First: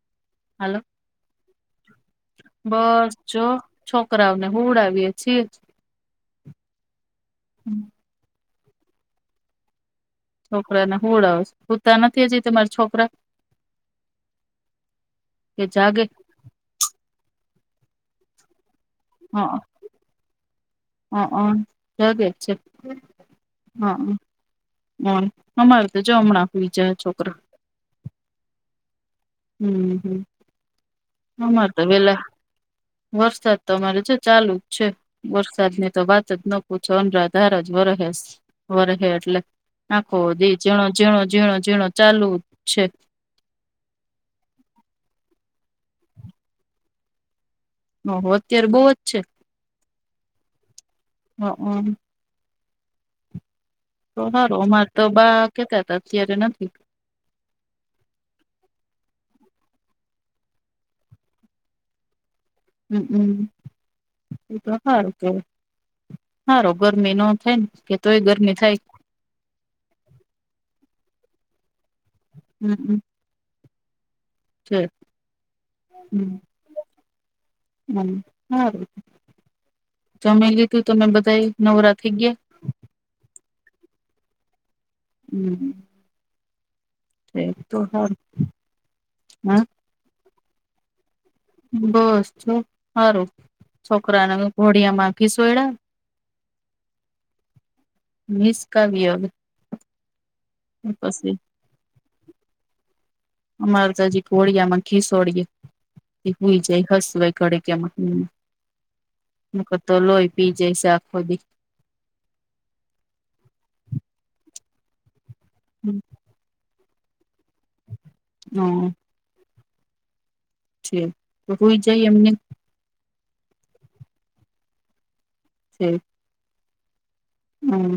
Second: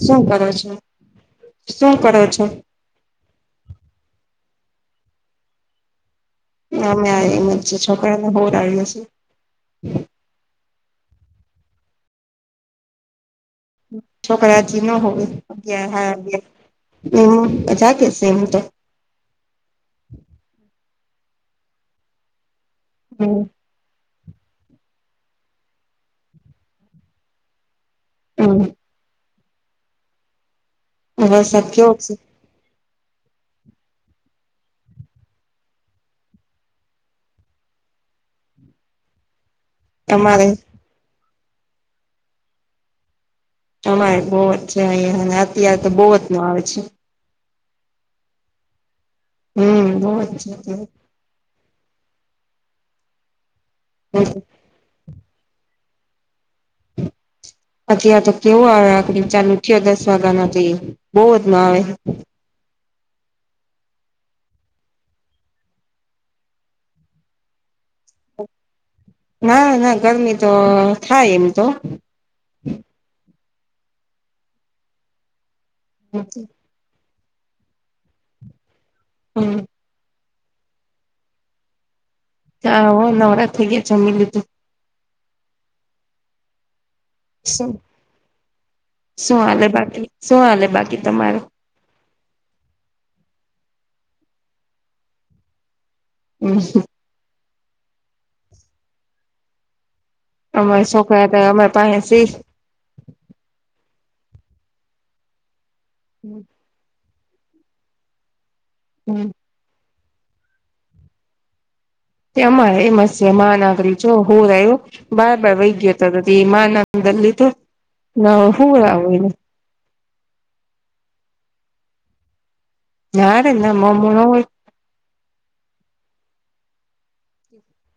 શું કરો છો હાલો શું કરો છો બસ- - જો છોકરાઓને હુંવડાવીએ છીએ. ના ના એમ જ છોકરાને હુવરાવીએ છીએ. છોકરાને હુંડાવશ હુંતા નથી હજી તમારા છોકરા? છોકરા હજી ન સુવે કે અગિયાર જાગે સાડાઅગિયાર [unintelligible] એ જાગે છે હ હઅ જાગે છે. હમ. હ અમારે તો જો હમણા હુઇ જાશે છોકરા. હમ. હમ હમ વરસાદ અમારતો કેવો છે વેલા વરસાદ અમારે જો ચાલુ જ છે વરસાદ ની તો વાત જ ન પૂછો અનરાધાર જ વરહે સે વરહે એટલે આખો તમારે દી ઝીણો ઝીણો ઝીણો ઝીણો ચાલુ જ છે અમારે બોઅજ છે અહીં અને અત્યારે તો બોવજ નો આવે છે ઓહો અત્યારે બહુ જ છે હમ બઉ જ છે અત્યારે હઅ તો સારું અમારે તો બા કેતા તા અત્યારે નથી અત્યારે તો કેવો આવે આખોડી ચાલુ થયો દસ વાગા નો તો બોજ નો આવે હઅ એ તો સારુ કેવા સારુ ગરમી ન થાય ને કે તોય ગરમી થાય ના ના ગરમી તો થાય એમ તો હમ હમ ઠેક હઅ હમ સારું હમ્મ. તોમે કીધું તમે બધા નવરા થઈ ગયા હા હો નવરા થઈ ગયા જમી લીધું હમ્મ. શું હારું શું હા હાલે બાકી શું હાલે બાકી તમારુ બસ છું સારું છોકરાને ઘોડિયા માખી શું એડા હમ્મ હમ્મ. નિસ કર વિયોગ અમારે છોકરા હતા અમે પાસે સીખ અમારે તોજી કોડિયામાં ઘિસોડીય એ હોઈ જાય હસય ઘડિક કેમાં હમ્મ. મુ તો લોહી પી જે છે આખો દી તેમાં એમસ મહા નાગરી જોઓ પૂર આયવુ બાર વૈ ગયો હતો. વિમાન દલ તો હું હમ આવું એને છે તો હોય જાય એમને નારે ના મોમ હોય છે. હમ્મ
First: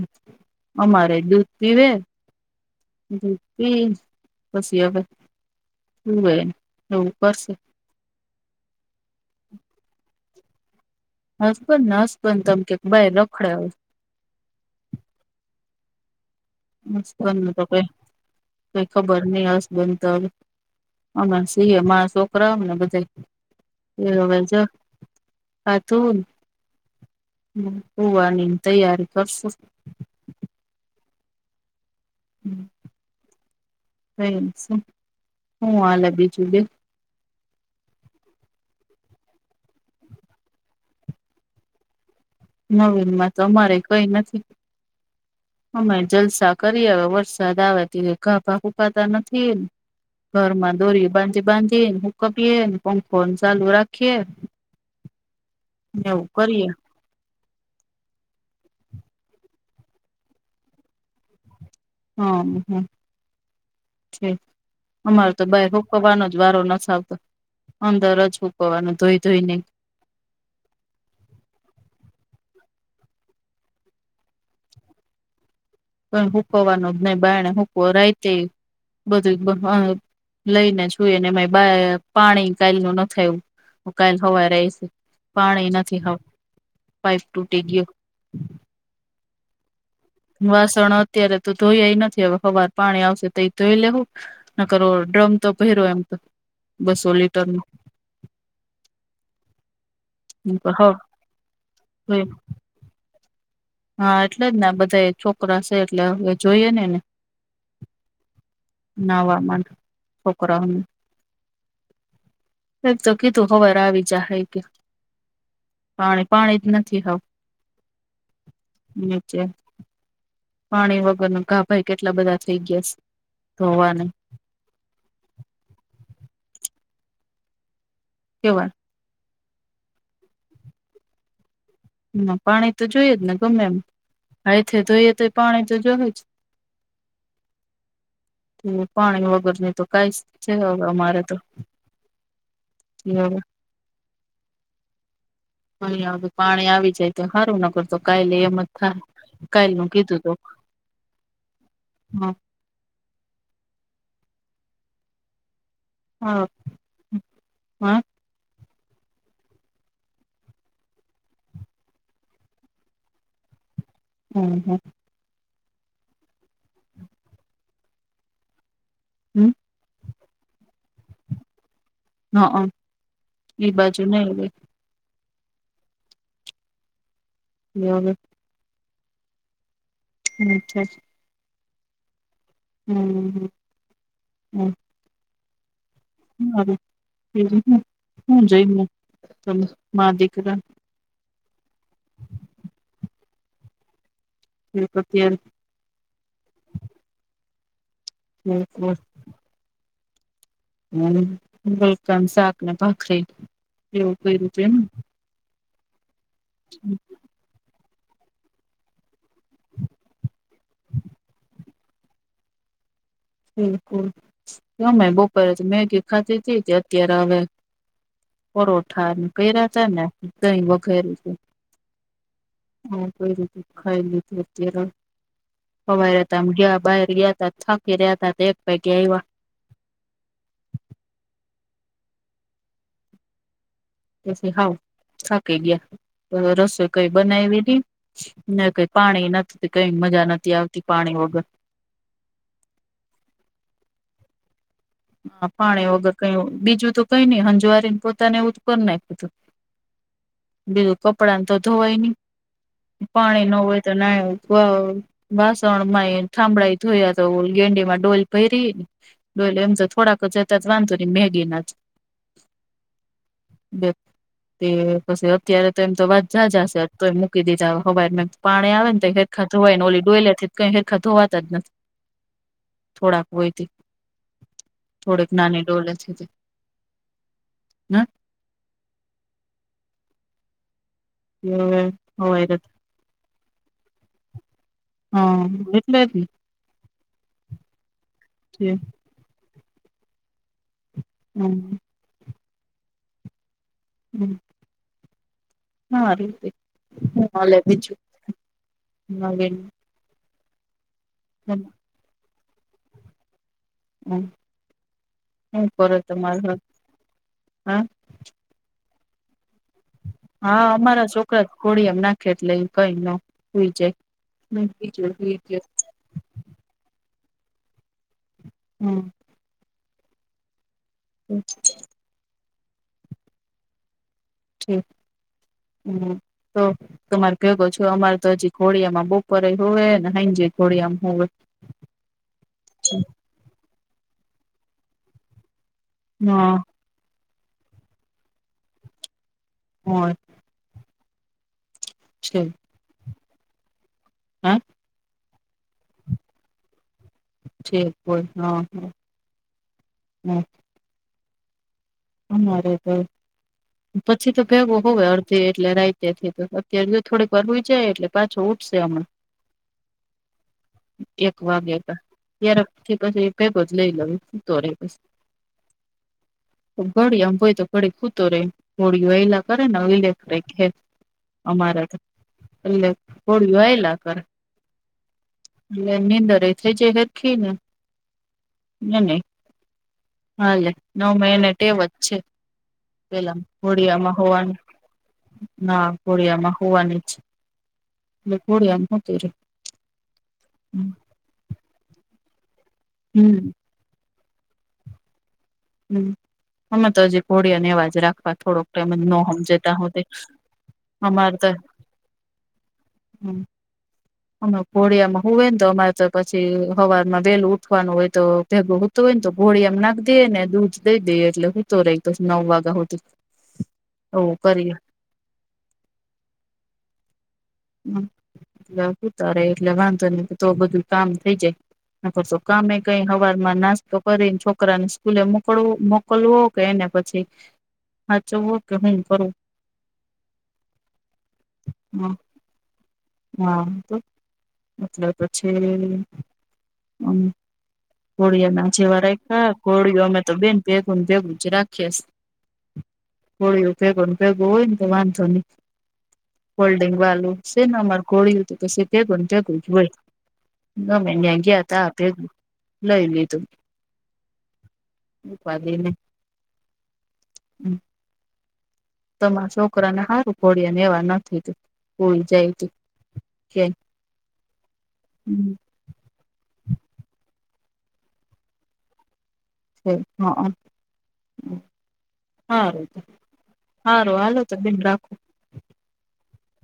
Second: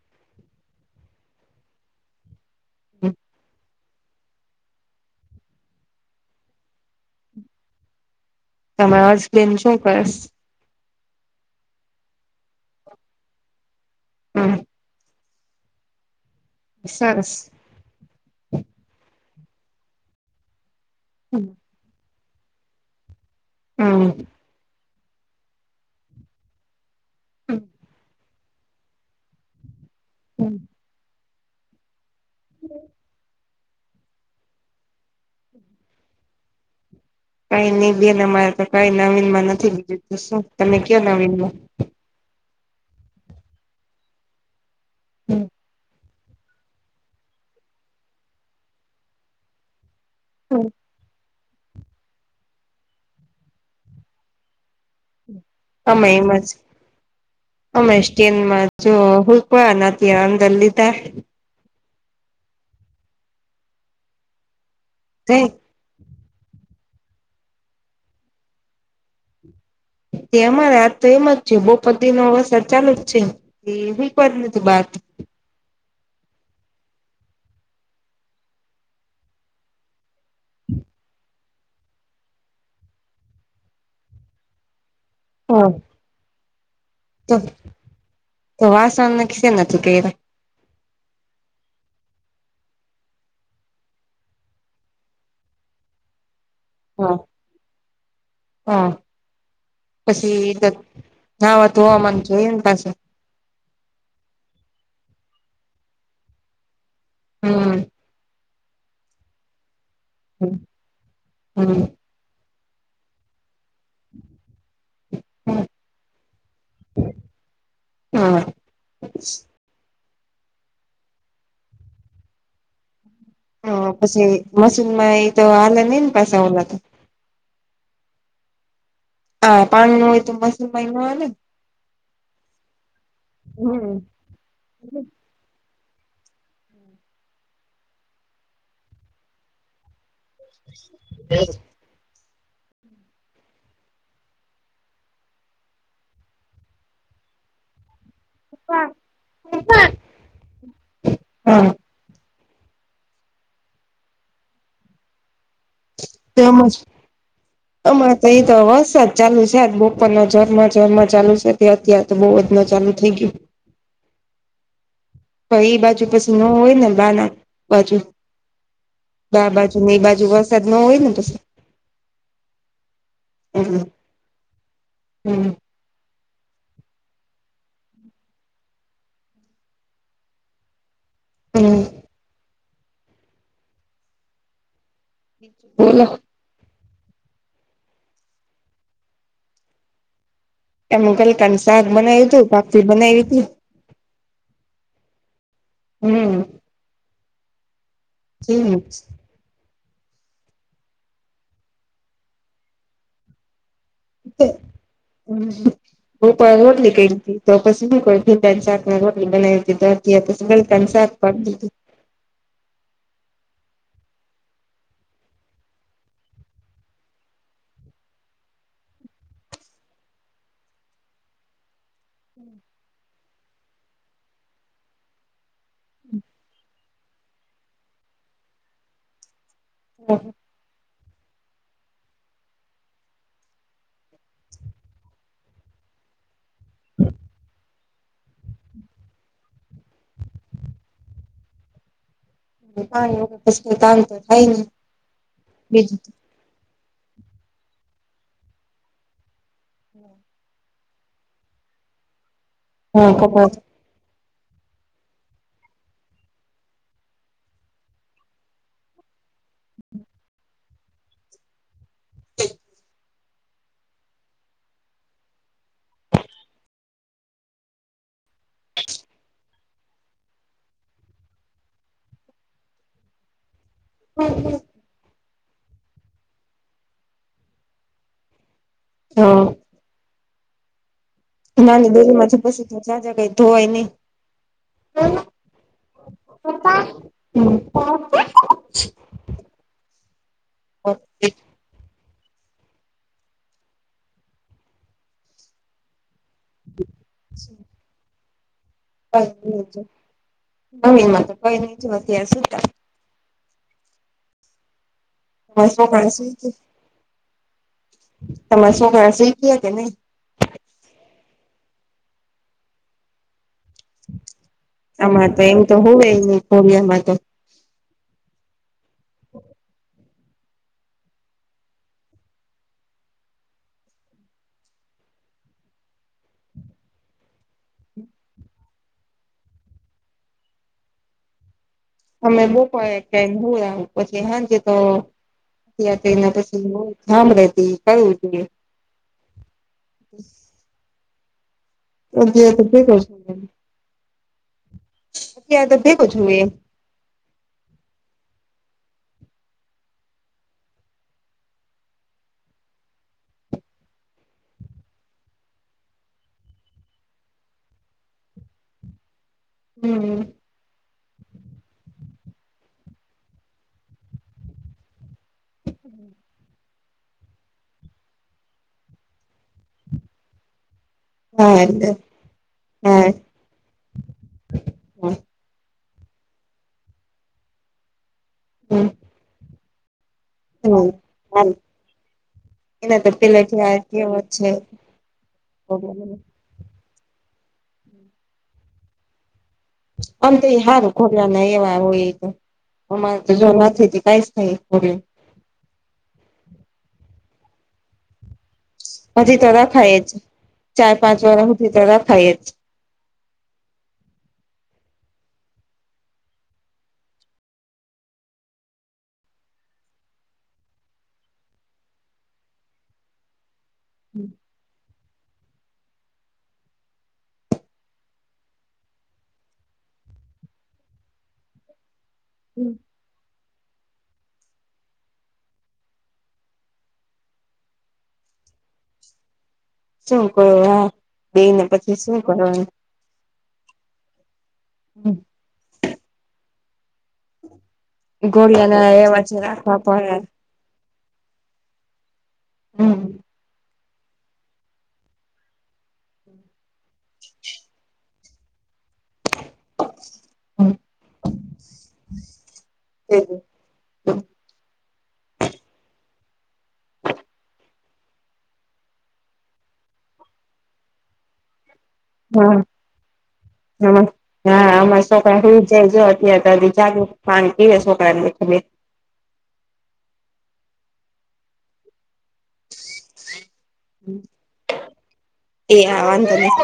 અમારે દૂધ પીવે દૂધ પી પછી હવે શુંવે એવું કરશે. તમાર હસ બેન શું કરેશ. હસબન્ડ ને હસબન તમ કેઈ રખડશે હા. સરસ હસબન તો કઈ કઈ ખબર નઈ હસ બેન તો અમે સિંહ મારા છોકરા આવને બધા એ હમ હવે જ હા તું હુંવાની તૈયારી કરશું. હમ્મ. [inaudible] હું હાલ બીજું કે કાઈ નહી બેન અ મારે તો કઈ નવીન માં નથી બીજું શું તમે કયો નવીનમાં નવીન માં તો અમારે કઈ નથી અમે જલસા કરી આવે વરસાદ આવે તે ગાભા હુકાતા નથી એ ઘરમાં દોરી બાંધ બાંધીએ હુંકાવીએ પંખોને ચાલુ રાખીએ ને અમે એવું એમ જ કરીએ અમે એસ્ટેન મા છું હુકવા અંદર લીધા હ હમ્મ છે અમાર તો જાય બાય [unintelligible] [unintelligible] વાનો જ વારો નથી આવતો અંદર જ હુંકાવવાનો ધોઈ ધોઈ ને તે અમારે આજ તો એમ જ થીયું બપોરથી નો વરસાદ ચાલુ જ છે. એ હું [unintelligible] ને તું બાત કઈ હૂકવવાનો નહી બારને હૂકવે રાયતે બધું એ [unintelligible] લઈને સુએ ને એમાંય બા પાણી કાઇ નુ નથ આયવું. હુંકાલે હવારે આયિશે હા પાણી નથી હાવ પાઈપ તો તૂટી ગયો. તો વાસન સેનાથી કઈરા. વાસણ અત્યારે તો ધોયાય નથી હવે હવાર પાણી આવશે તો એ ધોઈ લેહું નકર ડ્રમ તો ભયરો એમ તો બસો હા લીટર નું હા પછી હ નાવા ધોવામાં જોઈએ ન પાસે હા એટલે જ ને બધાયે છોકરા સે એટલે હવે જોઈએ ને એને હમ્મ. નાવામા હમ કપડા હમ તાણ જગી તો હવારે આવી જાહે એ પાણી પાણી જ નથી આવ હા નીચે પાણી વગર નુ ગાભાઈ કેટલા બધા થઈ ગયા છે. હા, ધોવાને પસી મશીનમાંય તો આલે નહી ને પાસા ઓલા તો. કેવાય. આ પાણી ન હોય તો મશીન માંય ન હાલે ન? હ, પાણી તો જોઈએ જ ને ગમે એમ હમ હાયથે ધોઈએ તો પાણી તો જોહે જ, પાણી વગરની તો કઈજ છે હવે અમારે તો, પીવામાં. પાણી આવી જાય તો હાંરું ન કરતો કાયલે એમ જ હા થાહે. કાઈલ નું કીધું તુ હ. હ તેમજ તમારે અહિં તો વરસાદ જ ચાલુ છે આજ બપોરના જરમર જરમર ચાલુ છે. ત્યારથી આતો બહુ જ ન ચાલુ થઈ ગયું. હમ હ. તો ઇ બાજુ પસી ન હોય ને બા ના બાજુ બા હ બાજુ, ને એ બાજુ. જો વરસાદ ના હોય ને પસી હ અ ઈ હમ બાજુ નહી હોય. હમ. [unintelligible] [unintelligible] હમ. હમ હમ. બોલો. હું હવે [unintelligible] હું જઈમુ તમેં માં દીકરા. એનું ગલકાનું શાક બનાવ્યું તું બાખરી બનાયવી તી. [unintelligible] હમ. [unintelligible] હમ ગલકા નું શાકને ભાખરી, એવું કઈરું તુ એમ ને. હ, ઉપર રોટલી કયરી તી. તો પસી હું કરું ભીંડા નું શાક રોટલી બનાવી ધીતી પછી ગલકા નું શાક પાપડી નું બિલકુલ ગમે બપોરે મેગી ખાતી તી અત્યારે આવે. પરોઠા કયરા તા ને દહી વઘાયરુ તુ. હા કોઈ રું તુ. ખાઈ લીધું અત્યારે હવાઈ હતામ ગ્યા બહાર ગયા તા થક કર્યા તા એક પૈકી એવા. હા [inaudible] પછી હાવ થાકી ગયા તો રસોઈ કઈ બનાવીની. ના કઈ પાણી નથી કઈ મજા નથી આવતી પાણી વગર. ક તામ તો થાય ને. હ પાણી વગર કઈ બીજું તો કઈ નઈ હંજવારીને પોતાને એવુંપ નાખીધું. બીજું કપડાને તો ધોવાય નહી, હા પાણી કપડા ન હોય. તો નાવ ક વાસણ માં એ થાંભળાઈ ધોયા તો ગેંડી માં ડોલ પરી, ને ડોલ એમ તો થોડાક જતા વાંધો રને મેગીના જ હ [inaudible] બ [unintelligible] તે પછી અત્યારે તો એમ તો વાા જ હશે તો એ મૂકી દીજા, હવા પાણી આવે ને ખધવાય ને ઓલી ડોયલા થી કઈ ફેરખા ધોવાતા જ નથી, થોડાક હોયથી. હમ હમ [inaudible] થોડીક નાની ડોલે છે તે, હમ. હ. નાની દોરી માંથી હવારે પછી તો જં જ કઈ ધોવાય નહી. મેબી હમ હમ હા ર હું હલે છું જમીન માં તો કઈ છેતાર સુધ હમ હમ તમારા કોરો છોકરા તો મા હમ તમારે સો શીખ કે નહી હા અમારા છોકરા કોડી એમ નાખે એટલે કઈ નઈ જાય બીજું આમાં હુઈ તો એમ ગયો તો હોવે કોલિયામાં તો હમ [inaudible] હમ ઠી હમ તો તમારે કો છો અમારે તો હજી ઘોડિયામાં બપોરેય હોય ને હ જે ઘોડિયામાં હો અમે બોપોર એક ટાઈમ જો આવ પછી હાંજ તોને પછી હા હભળતી કરું જોઈ હોય હ છે જીતી કર છો હા ત્યા તો ભેગો છું એ છે કોઈહા હમ અમારે તો પછી તો ભેગો હોય અડધી એટલે રાાયતે થી તો અત્યારે જો થોડીક વાર રઈ જાય એટલે પાછો ઉઠ છે હમણા હમ એક વાગે હતા તાર પછીે જ લઈ લઉ તો રે [inaudible] ઘડી આમ હોય તો ઘડી ખૂતો રહેે ગળિ એલા કરે ને લે કરેે હા અમારે તો એટલે હા કોળિયો આયલા કર હા એટલે એની અંદર એ થઈ જાય હખી એ ને હાલે હમ. નવ મહિને ટેવ જ છે એના તો પેલા પેલેથી આ હોડિયામાં કહેવત છે હોવાનું ના હોડિયામાં હોવાની જ એ કોડી અનકતી અ તો હારું ખોરવાના એવા હોય તો અરે તો જો હમ નથી કઈ થાય. હવે હમ અમે તો હજી ઘોડિયાને એવાજ રાખવા થોડોક. ઘોડિયું તેમનો હજી તો જતા રખાય હોતી જ ચાર પાંચ અમાર વર્ષ તો સુધી રખાય જ હ અમે ઘોડિયામાં હો હોય ને તો અમારે તો પછી હવામાં વેલું ઉઠવાનું હોય તો ભેગું. તોય ને તો ઘોળિયામ નાખી દઈએ ને દૂધ દઈ દઈએ એટલે હું તો રહી તો નવ વાગ્યા હુધી. ઓ કરીએ. એટલે ઉતારે એટલે વાંધો ને તો બધું કામ થઇ જાય ન કરર તો. કામે. કઈ હવારમાં નાસ્તો કરીને છોકરાને સ્કૂલે મોકલવું મોકલવું કે એને પછી હા ચું ઓકે હું કરું. શું કરો હા બેઈને પછી હા શું કરવાો. હા તો એટલે પછી. મ કોળિયા ના ઘોડિયાના જેવા એવા છે રાખા રાખવા કોળિયો અમે પડે તો બેન ભેગ ભેગું જ રાખીશ હોય. ભેગો ભેગો હોય ને તો વાંધો નહી ફલ્ડિંગ વાલું છે ને અમાર ગોળી તો પછી પણ હોય. ગમે ન્યા ગયા હતા આપે લઈ લીધું. ઉપાધિને તમારા છોકરાને હારુ [unintelligible] એવા નથી. કોઈ જાય હા તો હા આ [unintelligible] ક્યાંય [unintelligible] અત્યારે જો જાગે પાણી પીવે [inaudible] તે હા. હારુ હારુ હાલો તો બેન રાખો. એ હા વાંધ નહીં.